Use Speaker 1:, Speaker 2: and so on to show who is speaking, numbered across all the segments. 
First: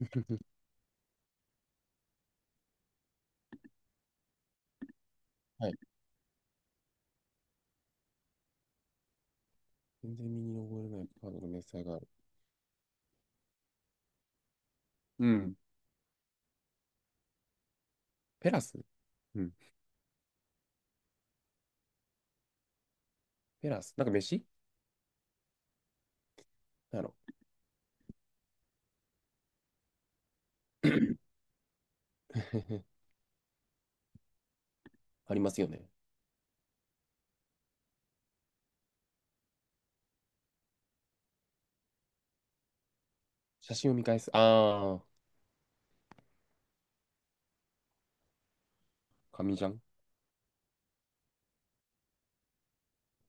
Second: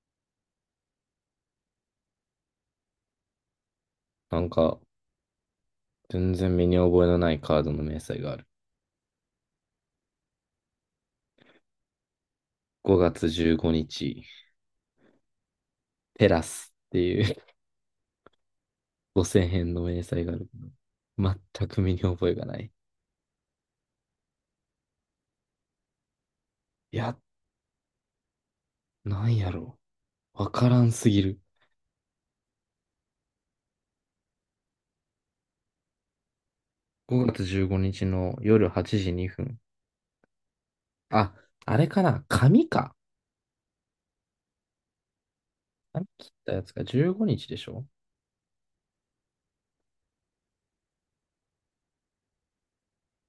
Speaker 1: なんか、
Speaker 2: はい。
Speaker 1: 全然身に覚えのないカードの明細がある。
Speaker 2: 全然身に覚えれないカードの明細がある。
Speaker 1: 5月15日、
Speaker 2: うん。
Speaker 1: テラスっていう
Speaker 2: ペラス。 う
Speaker 1: 5000
Speaker 2: ん。
Speaker 1: 円の明細があるけど、全く身に覚えがない。
Speaker 2: ペラスなんか飯、
Speaker 1: い
Speaker 2: なんやろ。
Speaker 1: や、なんやろう。わからんすぎる。
Speaker 2: ありますよね。
Speaker 1: 5月15日の夜8時2分。あ、あれかな紙か。
Speaker 2: 写真を見返す。ああ、
Speaker 1: 紙切ったやつが15日でしょ。
Speaker 2: 紙じゃん。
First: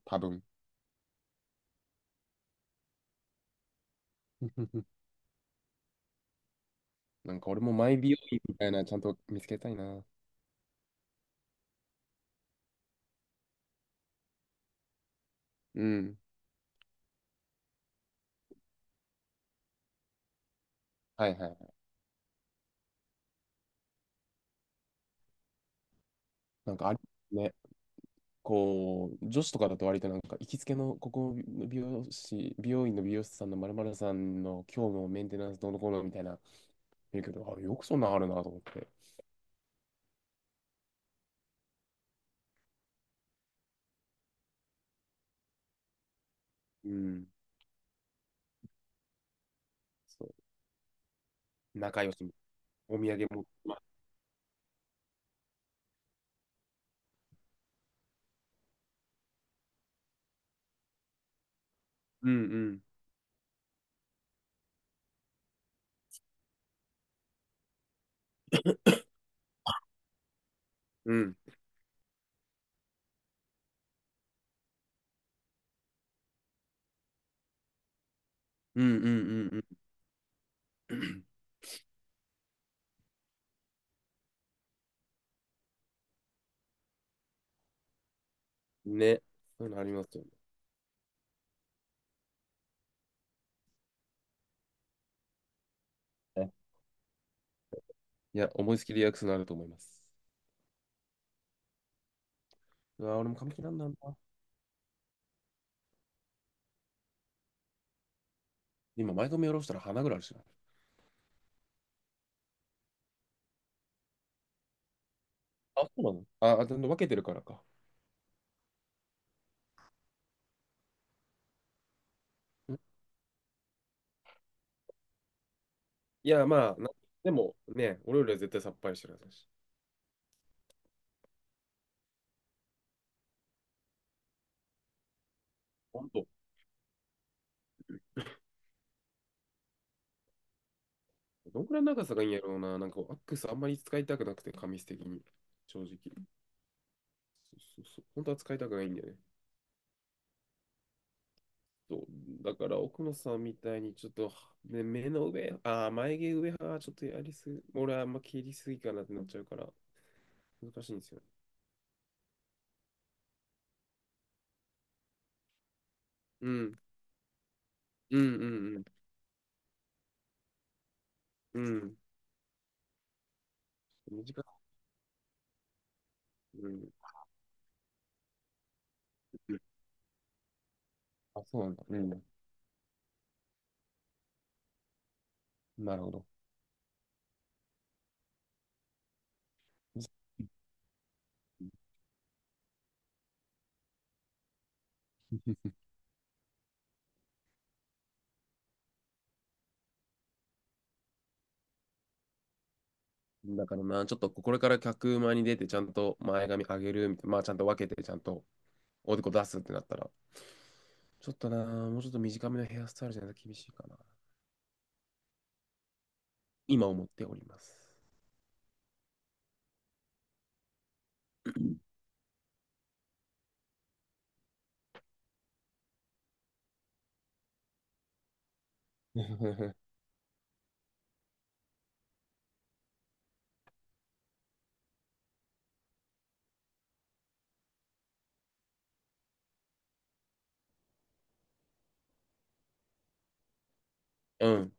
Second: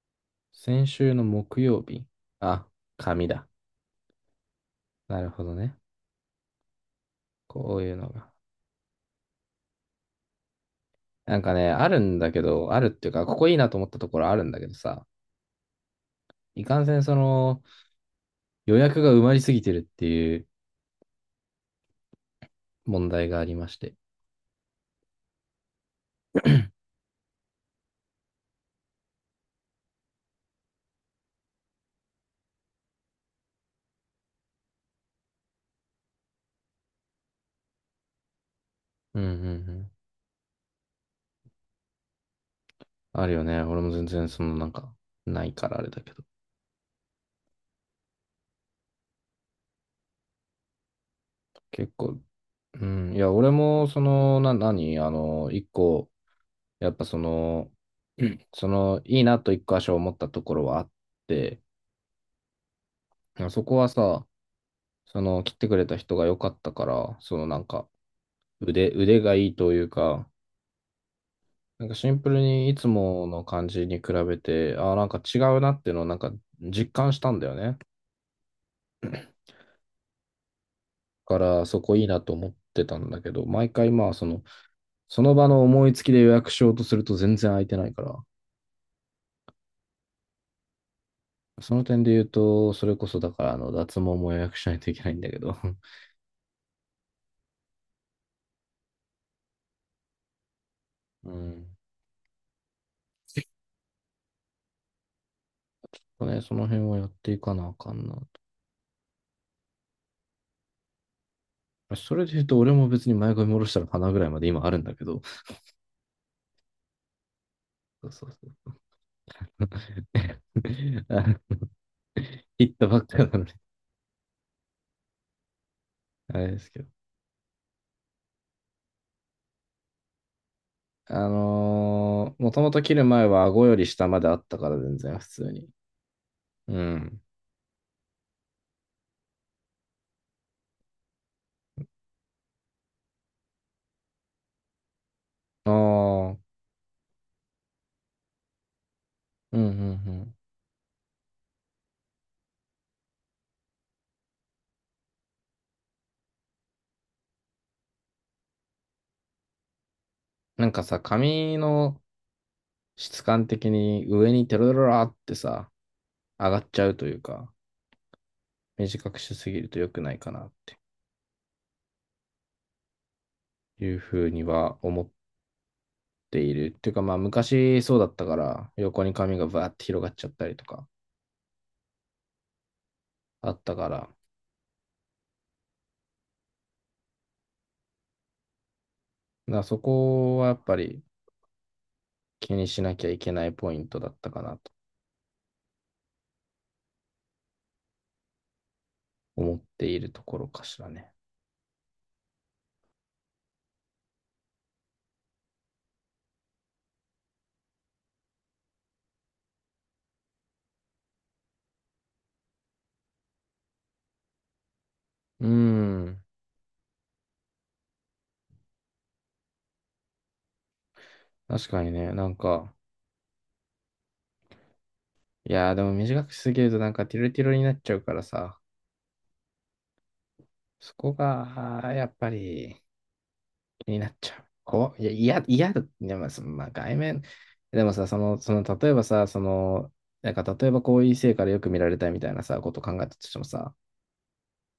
Speaker 2: 多分。
Speaker 1: 先週の木曜日。あ、紙だ。なるほどね。
Speaker 2: 俺も
Speaker 1: こう
Speaker 2: マ
Speaker 1: いう
Speaker 2: イ
Speaker 1: の
Speaker 2: 美容
Speaker 1: が。
Speaker 2: 院みたいなちゃんと見つけたいな。
Speaker 1: なんかね、あるんだけど、あるっていうか、ここいいなと思ったところあるんだけどさ、
Speaker 2: うん。
Speaker 1: いかんせん、予約が埋まりすぎてるっていう
Speaker 2: はいはい。
Speaker 1: 問題がありまして。
Speaker 2: なんかあるね。こう、女子とかだと割と行きつけのここの美容院の美容師さんのまるまるさんの今日のメンテナンスどうのこうのみたいな言うけど、あ、よくそんなんあるなと思って。
Speaker 1: うんうんうん。あるよね。俺も全然、ないからあれだけど。
Speaker 2: うん。そう。
Speaker 1: 結
Speaker 2: 仲良し、
Speaker 1: 構、う
Speaker 2: お土
Speaker 1: ん。い
Speaker 2: 産
Speaker 1: や、
Speaker 2: 持っ
Speaker 1: 俺
Speaker 2: てま
Speaker 1: も、そ
Speaker 2: す。
Speaker 1: の、な、何あの、一個、やっぱ、いいなと一箇所思ったところはあって、
Speaker 2: うんうん。
Speaker 1: そこはさ、切ってくれた人が良かったから、腕がいいというか、
Speaker 2: うん。
Speaker 1: なんかシンプルにいつもの感じに比べて、ああ、なんか違うなっていうのをなんか実感したんだよね。
Speaker 2: うんう
Speaker 1: だ
Speaker 2: んうん
Speaker 1: からそこいいなと思ってたんだけど、毎回その場の思いつきで予約しようとすると全然空いてないから、
Speaker 2: うん。ね。そういうのありますよ
Speaker 1: その点で言うと、それこそだから脱毛も予約しないといけないんだけど、
Speaker 2: ね。いや、思いつきでリアクスのあると思います。
Speaker 1: うん。
Speaker 2: うわ、俺も髪切らんなんだ。
Speaker 1: ね、その辺はやっていかなあかんな
Speaker 2: 今、前髪下ろしたら鼻ぐらいあるしな。
Speaker 1: と。それで言うと、俺も別に前髪下ろしたら鼻ぐらいまで今あるんだけど、
Speaker 2: あ、そうなの、あ、あ、でも分けてるからか。
Speaker 1: そうそうそう。あの切った
Speaker 2: ん、
Speaker 1: ばっかなのに、
Speaker 2: い
Speaker 1: あ
Speaker 2: や、
Speaker 1: れで
Speaker 2: ま
Speaker 1: す
Speaker 2: あ、
Speaker 1: けど。
Speaker 2: な、でもね、俺よりは絶対さっぱりしてるはずだし。
Speaker 1: もともと切る前は顎より下まであったから全然普通に。
Speaker 2: ほんと。
Speaker 1: うん。
Speaker 2: どんくらいの長さがいいんやろうな。アックスあんまり使いたくなくて、紙質的に。
Speaker 1: ああ、
Speaker 2: 正直。
Speaker 1: うん
Speaker 2: そうそうそう。本当は使いたくないんだよね。
Speaker 1: うんうん。
Speaker 2: そう、だから奥野さんみたいにちょっと、ね、目の上、眉毛上はちょっとやりすぎ、俺はあんま切りすぎかなってなっちゃうから、
Speaker 1: なん
Speaker 2: 難
Speaker 1: か
Speaker 2: しいん
Speaker 1: さ、
Speaker 2: ですよね。
Speaker 1: 髪の質感的に上にテロロラってさ、
Speaker 2: う
Speaker 1: 上がっ
Speaker 2: ん、
Speaker 1: ちゃうというか、
Speaker 2: うん、うん、
Speaker 1: 短くしすぎると良くないかなって
Speaker 2: うん、うん。
Speaker 1: いうふう
Speaker 2: 短
Speaker 1: に
Speaker 2: く、
Speaker 1: は思ってい
Speaker 2: う
Speaker 1: る。っ
Speaker 2: ん、
Speaker 1: ていうかまあ昔そうだったから、横に髪が
Speaker 2: うん、
Speaker 1: バーって広がっちゃったりとか
Speaker 2: あ、そうなんだ。う
Speaker 1: あったから、だか
Speaker 2: ん、なるほど。
Speaker 1: らそこはやっぱり気にしなきゃいけないポイントだったかなと 思っているところかしらね。
Speaker 2: だからな、ちょっとこれから客前に出て、ちゃんと前髪上げるみたいな、まあちゃんと分けて、ちゃんとおでこ出すってなったら、ちょっとな、もうちょっと短めのヘアスタイルじゃないと厳しいかな。
Speaker 1: うーん。
Speaker 2: 今思っております。
Speaker 1: 確かに ね、なんか、いやーでも短くしすぎるとなんかティロティロになっちゃうからさ、そこが、あーやっぱり気になっちゃう。こう、いや、嫌嫌だ。でも、そのまあ、外面、でもさ、例えばさ、なんか、例えばこういう異性からよく見られたいみたいなさ、ことを考えたとしてもさ、
Speaker 2: うん。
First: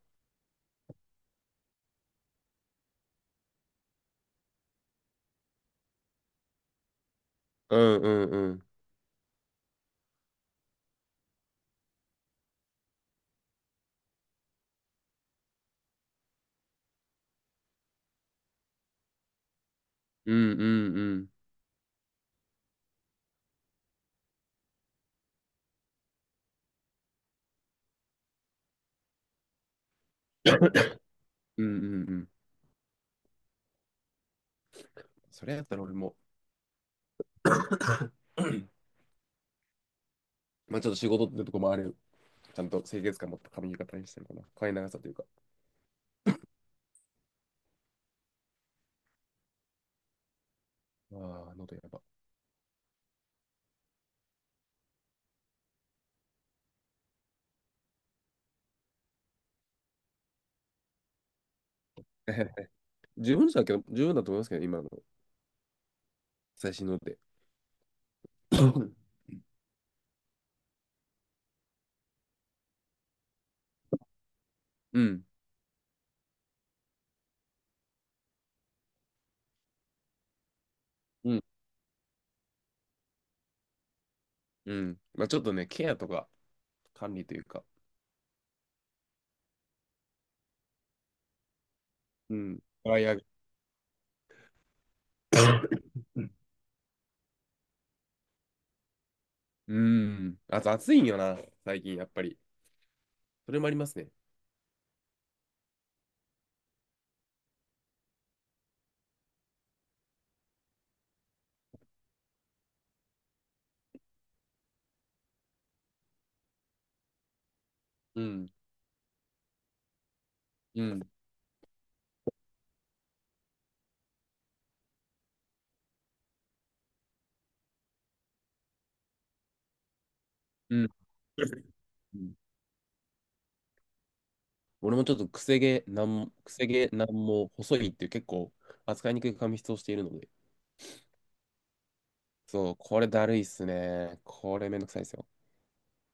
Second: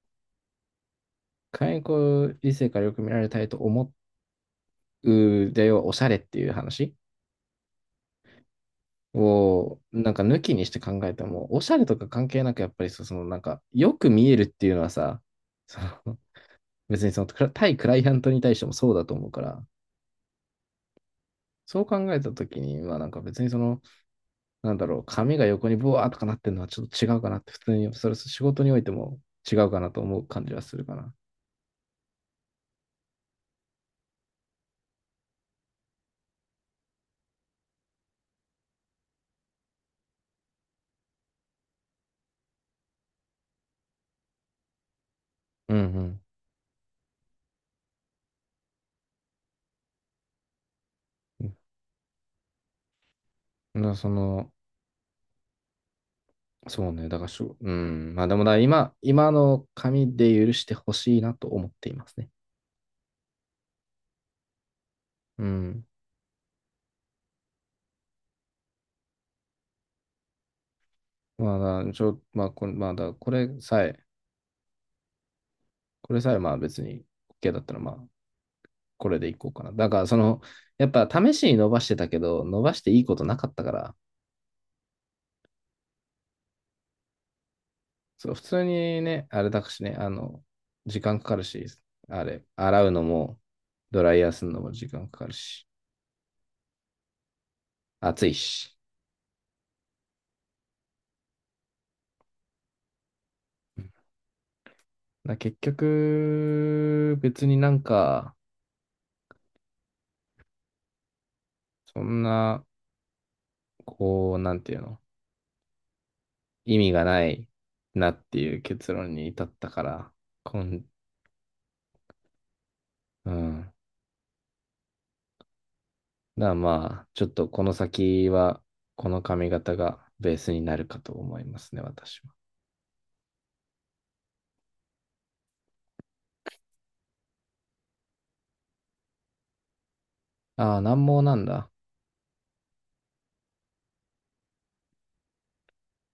Speaker 1: 仮にこういう異性からよく見られたいと思うでよ、おしゃれっていう話
Speaker 2: うんうんうん。
Speaker 1: を、なんか抜きにして考えても、おしゃれとか関係なく、やっぱりその、なんか、よく見えるっていうのはさ、その、別にその、対クライアントに対してもそうだと思うから、
Speaker 2: うんうんうん。
Speaker 1: そう考えたときに、まあなんか別になんだろう、髪が横にボワーとかなってるのはちょっと違うかなって、普通に、それ仕事においても違うかなと思う感じはするかな。
Speaker 2: うんうんうん。それやったら俺も、 まあちょっと仕事ってとこもある。ちゃんと清潔感持った髪型にしたいかな。髪長さというか。
Speaker 1: うんうん。う
Speaker 2: ああ、
Speaker 1: ん
Speaker 2: 喉やば。
Speaker 1: なそうね、だからしょ、うん、まあでもだ、今の紙で許してほしいなと思っていますね。
Speaker 2: 十分だけど、十分だと思いますけど、今の
Speaker 1: うん。
Speaker 2: 最新ので。
Speaker 1: まあ、まあ、これさえ、
Speaker 2: うん。
Speaker 1: これさえ、まあ別に OK だったら、まあ、これでいこうかな。だから、やっぱ試
Speaker 2: うん。
Speaker 1: しに伸ばしてたけど、伸ばしていいことなかったから、
Speaker 2: うん。まあちょっとね、ケアとか管理というか。
Speaker 1: そう、普通にね、あれだしね、時間かかるし、あ
Speaker 2: う
Speaker 1: れ、
Speaker 2: ん。
Speaker 1: 洗う
Speaker 2: ドラ
Speaker 1: の
Speaker 2: イヤー。
Speaker 1: も、ドライヤーするのも時間かかるし、暑いし。
Speaker 2: うん。あと暑いんよな、最近やっぱり。それもありますね。
Speaker 1: 結局、別になんか、そんな、こう、なんていうの、意味がないな
Speaker 2: う
Speaker 1: って
Speaker 2: ん。
Speaker 1: いう結論に至ったから、
Speaker 2: う
Speaker 1: 今
Speaker 2: ん。
Speaker 1: うん。だからまあ、ちょっとこの先は、この髪型がベースにな
Speaker 2: う
Speaker 1: る
Speaker 2: ん。
Speaker 1: かと思いま すね、
Speaker 2: う
Speaker 1: 私は。
Speaker 2: ん、俺もちょっとくせ毛なんも細いっていう結構扱いにくい髪質をしているので、
Speaker 1: ああ、難毛なんだ。
Speaker 2: そう、これだるいっすね。これめんどくさいですよ。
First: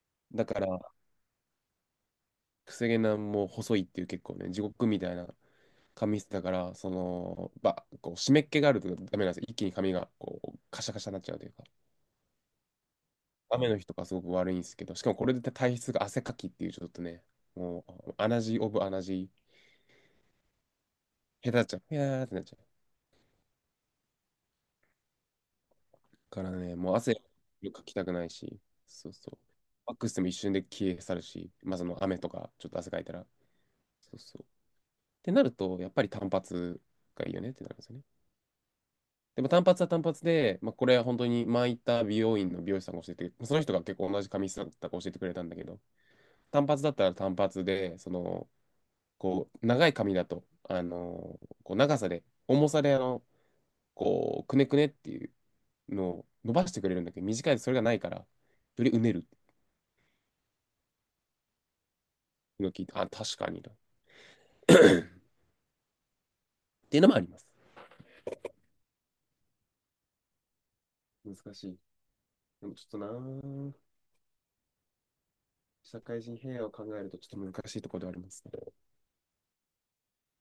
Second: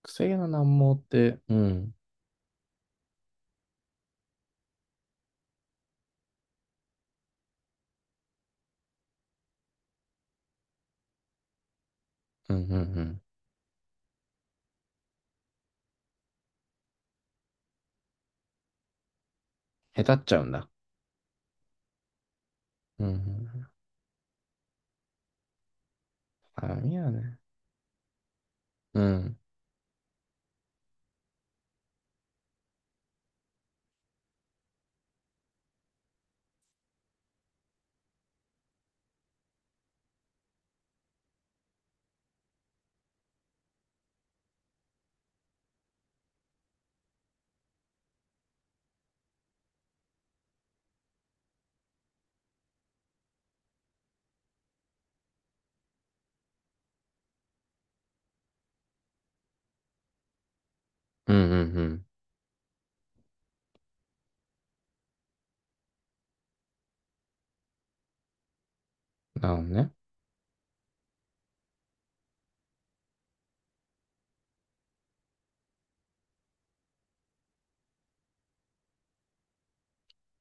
Speaker 1: 癖毛
Speaker 2: だ
Speaker 1: の
Speaker 2: か
Speaker 1: 難毛
Speaker 2: ら、
Speaker 1: って、うん、
Speaker 2: くせ毛なんも細いっていう結構ね、地獄みたいな髪質だから、こう湿っ気があるとダメなんですよ。一気に髪がこうカシャカシャになっちゃうというか、
Speaker 1: うん、うん、うん。
Speaker 2: 雨の日とかすごく悪いんですけど、しかもこれで体質が汗かきっていうちょっとね、もう、アナジーオブアナジー、
Speaker 1: へたっちゃうんだ。
Speaker 2: 下手っちゃう。いやーってなっちゃう。
Speaker 1: うん、うん。
Speaker 2: からね、もう
Speaker 1: 髪は
Speaker 2: 汗
Speaker 1: ね。
Speaker 2: かきたくないし、
Speaker 1: う
Speaker 2: そうそ
Speaker 1: ん、
Speaker 2: う。ワックスでも一瞬で消え去るし、まあその雨とかちょっと汗かいたら、そうそう。ってなると、やっぱり単発がいいよねってなるんですよね。でも単発は単発で、まあ、これは本当に前行った美容院の美容師さんが教えて、その人が結構同じ髪質だったから教えてくれたんだけど、単発だったら単発で、その、こう、長い髪だと、あのこう長さで、重さで、こう、くねくねっていうのを伸ばしてくれるんだけど、短いとそれがないから、よりうねる。
Speaker 1: うん、うん、うん。
Speaker 2: 今聞いて、あ、確かにだ、 っていうのもあります。
Speaker 1: なるほどね。
Speaker 2: 難しい。でもちょっとな、社会人平和を考えるとちょっと難しいところではありますね。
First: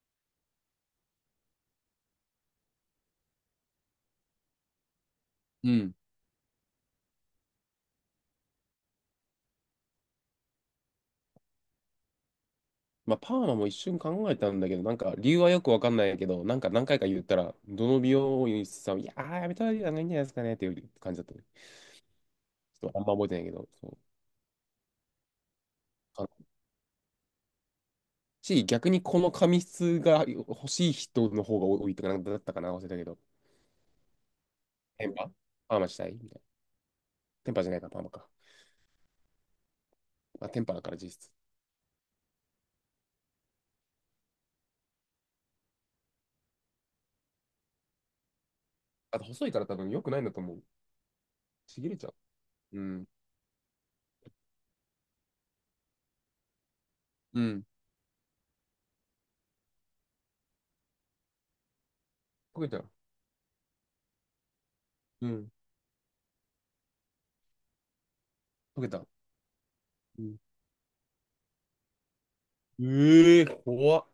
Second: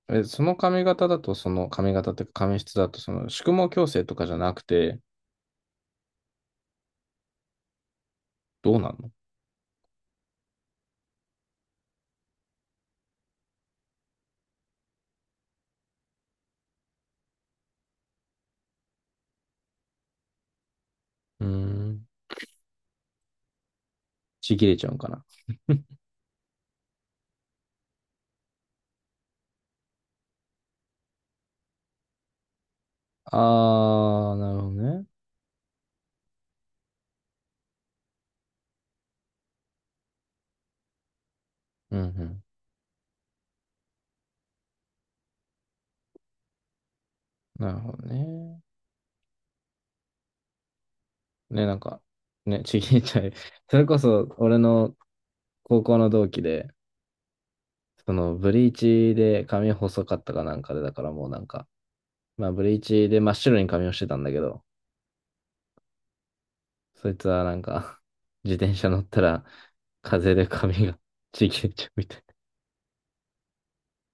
Speaker 1: え、その髪型だと、その髪型っていうか髪質だと、その宿毛矯正とかじゃなくて、
Speaker 2: うん。
Speaker 1: どうなんの。
Speaker 2: まあ、パーマも一瞬考えたんだけど、なんか理由はよくわかんないけど、なんか何回か言ったら、どの美容院さんも、いやー、やめたらいいんじゃないですかねっていう感じだった。ち
Speaker 1: うーん。
Speaker 2: ょっとあんま覚えてないけど、そう。
Speaker 1: ちぎれちゃうんかな。
Speaker 2: あのし、逆にこの髪質が欲しい人の方が多いとか、なんかだったかな、忘れたけど。
Speaker 1: ああ、なるほどね。
Speaker 2: テンパパーマしたいみたいな。テンパじゃないか、パーマか。まあ、テンパだから実質。
Speaker 1: うん、うん。なるほどね。
Speaker 2: あと細いから多分良くないんだと思う。
Speaker 1: ね、なん
Speaker 2: ちぎれ
Speaker 1: か、
Speaker 2: ちゃ
Speaker 1: ね、
Speaker 2: う。
Speaker 1: ち
Speaker 2: う
Speaker 1: ぎっ
Speaker 2: ん。
Speaker 1: ちゃい。それこそ、俺の高校の同期で、
Speaker 2: うん。
Speaker 1: ブリーチで髪細かったかなんかで、だからもうなんか、まあ、
Speaker 2: 溶
Speaker 1: ブ
Speaker 2: けち
Speaker 1: リ
Speaker 2: ゃ
Speaker 1: ー
Speaker 2: う。
Speaker 1: チで真っ白に髪をしてたんだけど、
Speaker 2: うん。
Speaker 1: そいつはなんか、自転
Speaker 2: 溶
Speaker 1: 車
Speaker 2: け
Speaker 1: 乗っ
Speaker 2: た。
Speaker 1: たら、
Speaker 2: う
Speaker 1: 風
Speaker 2: ん、
Speaker 1: で髪が ちぎれちゃうみたい
Speaker 2: ええー、怖っ。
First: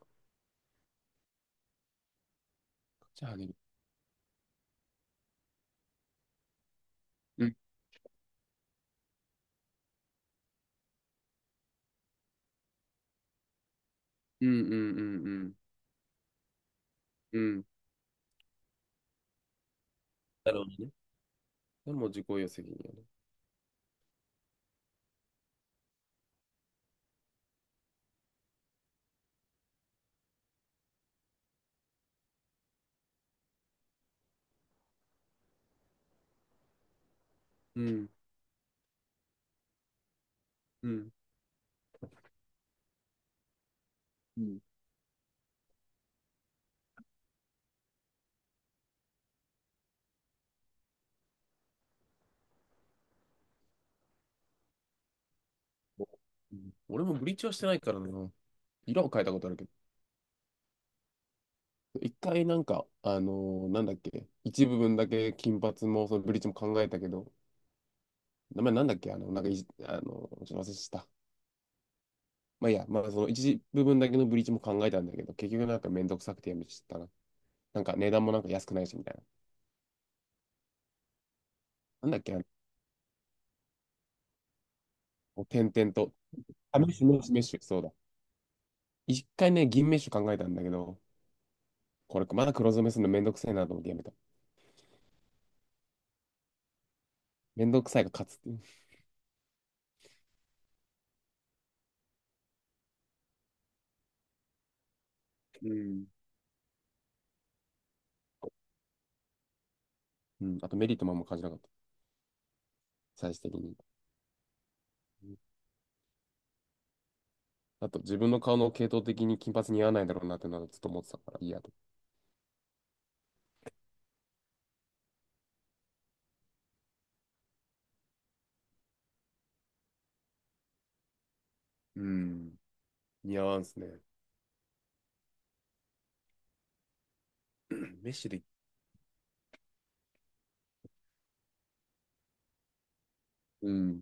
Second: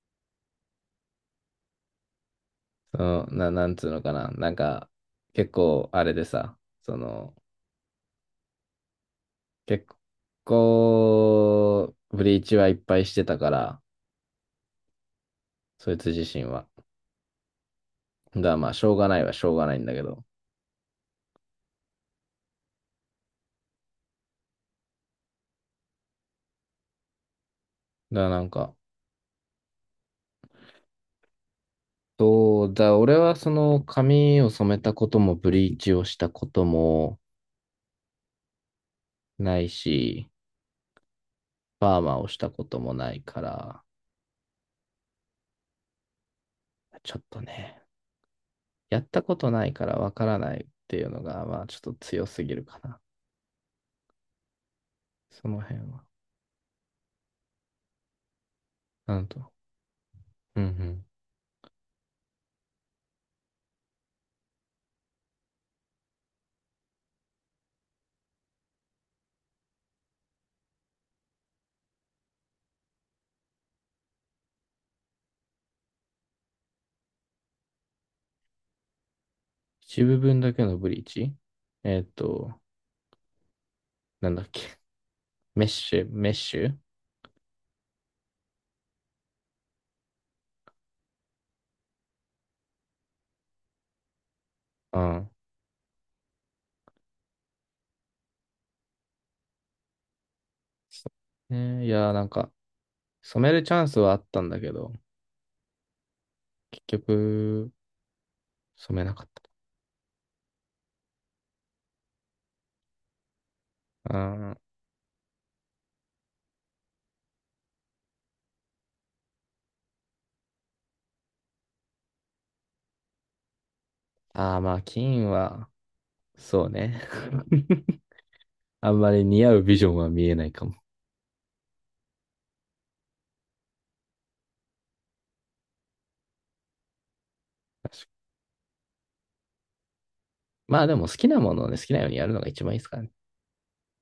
Speaker 1: な。
Speaker 2: じゃああげる。
Speaker 1: なんつうのかな。なんか、結構、あれでさ、
Speaker 2: うん
Speaker 1: 結構、ブリーチはいっぱいしてたから、
Speaker 2: うんうんうん
Speaker 1: そいつ自身は。
Speaker 2: うん。うん。
Speaker 1: が、まあ、しょうがないはしょうがないんだけど、
Speaker 2: なるほどね。でも自己責任やね。
Speaker 1: だからなんか、そうだ、俺はその髪を染めたこともブリーチをしたことも
Speaker 2: うん。
Speaker 1: ないし、
Speaker 2: うん。
Speaker 1: パーマをしたこともないから、
Speaker 2: うん。
Speaker 1: ちょっとね、やったことないからわからないっていうのが、まあちょっと強すぎるかな。その辺は。
Speaker 2: うん、俺もブリーチはしてないからな。色を
Speaker 1: な
Speaker 2: 変え
Speaker 1: ん
Speaker 2: たことあ
Speaker 1: と、
Speaker 2: るけど。
Speaker 1: うんうん。
Speaker 2: 一回なんか、なんだっけ、一部分だけ金髪もそのブリーチも考えたけど、名前なんだっけ、あの、なんかいじ、あのーちょっと忘れした。まあいいや、まあその一部分だけのブリーチも考えたんだけど、結局なんかめんどくさくてやめちゃったな。なんか値段もなんか安くないしみたいな。
Speaker 1: 一部分だけのブリーチ。えーっ
Speaker 2: なんだっけな、
Speaker 1: と、なんだっけ。
Speaker 2: こう
Speaker 1: メッ
Speaker 2: 点々
Speaker 1: シュ、
Speaker 2: と。
Speaker 1: メッシュ
Speaker 2: あ、メッシュ、そうだ。一回ね、銀メッシュ考えたんだけど、これ、まだ黒染めするのめんどくせいなと思ってやめた。
Speaker 1: うん。
Speaker 2: めんどくさいが勝つっていう。
Speaker 1: ねいやーなんか、染めるチャンスはあったんだけど、結局、染めなかった。
Speaker 2: うん。うん、あとメリットもあんま感じなかった。最終的に。
Speaker 1: うん
Speaker 2: うん、あと自分の顔の系統的に金髪似合わないだろうなってのはずっと思ってたから、いいやと。
Speaker 1: ああ、まあ、金は、そうね。あんまり似合うビジョンは見えないかも。
Speaker 2: うん。似合わんすね。
Speaker 1: 確かに。
Speaker 2: メッシュで、
Speaker 1: まあでも好きなものをね、好きなようにやるのが一番いいですからね。
Speaker 2: うん。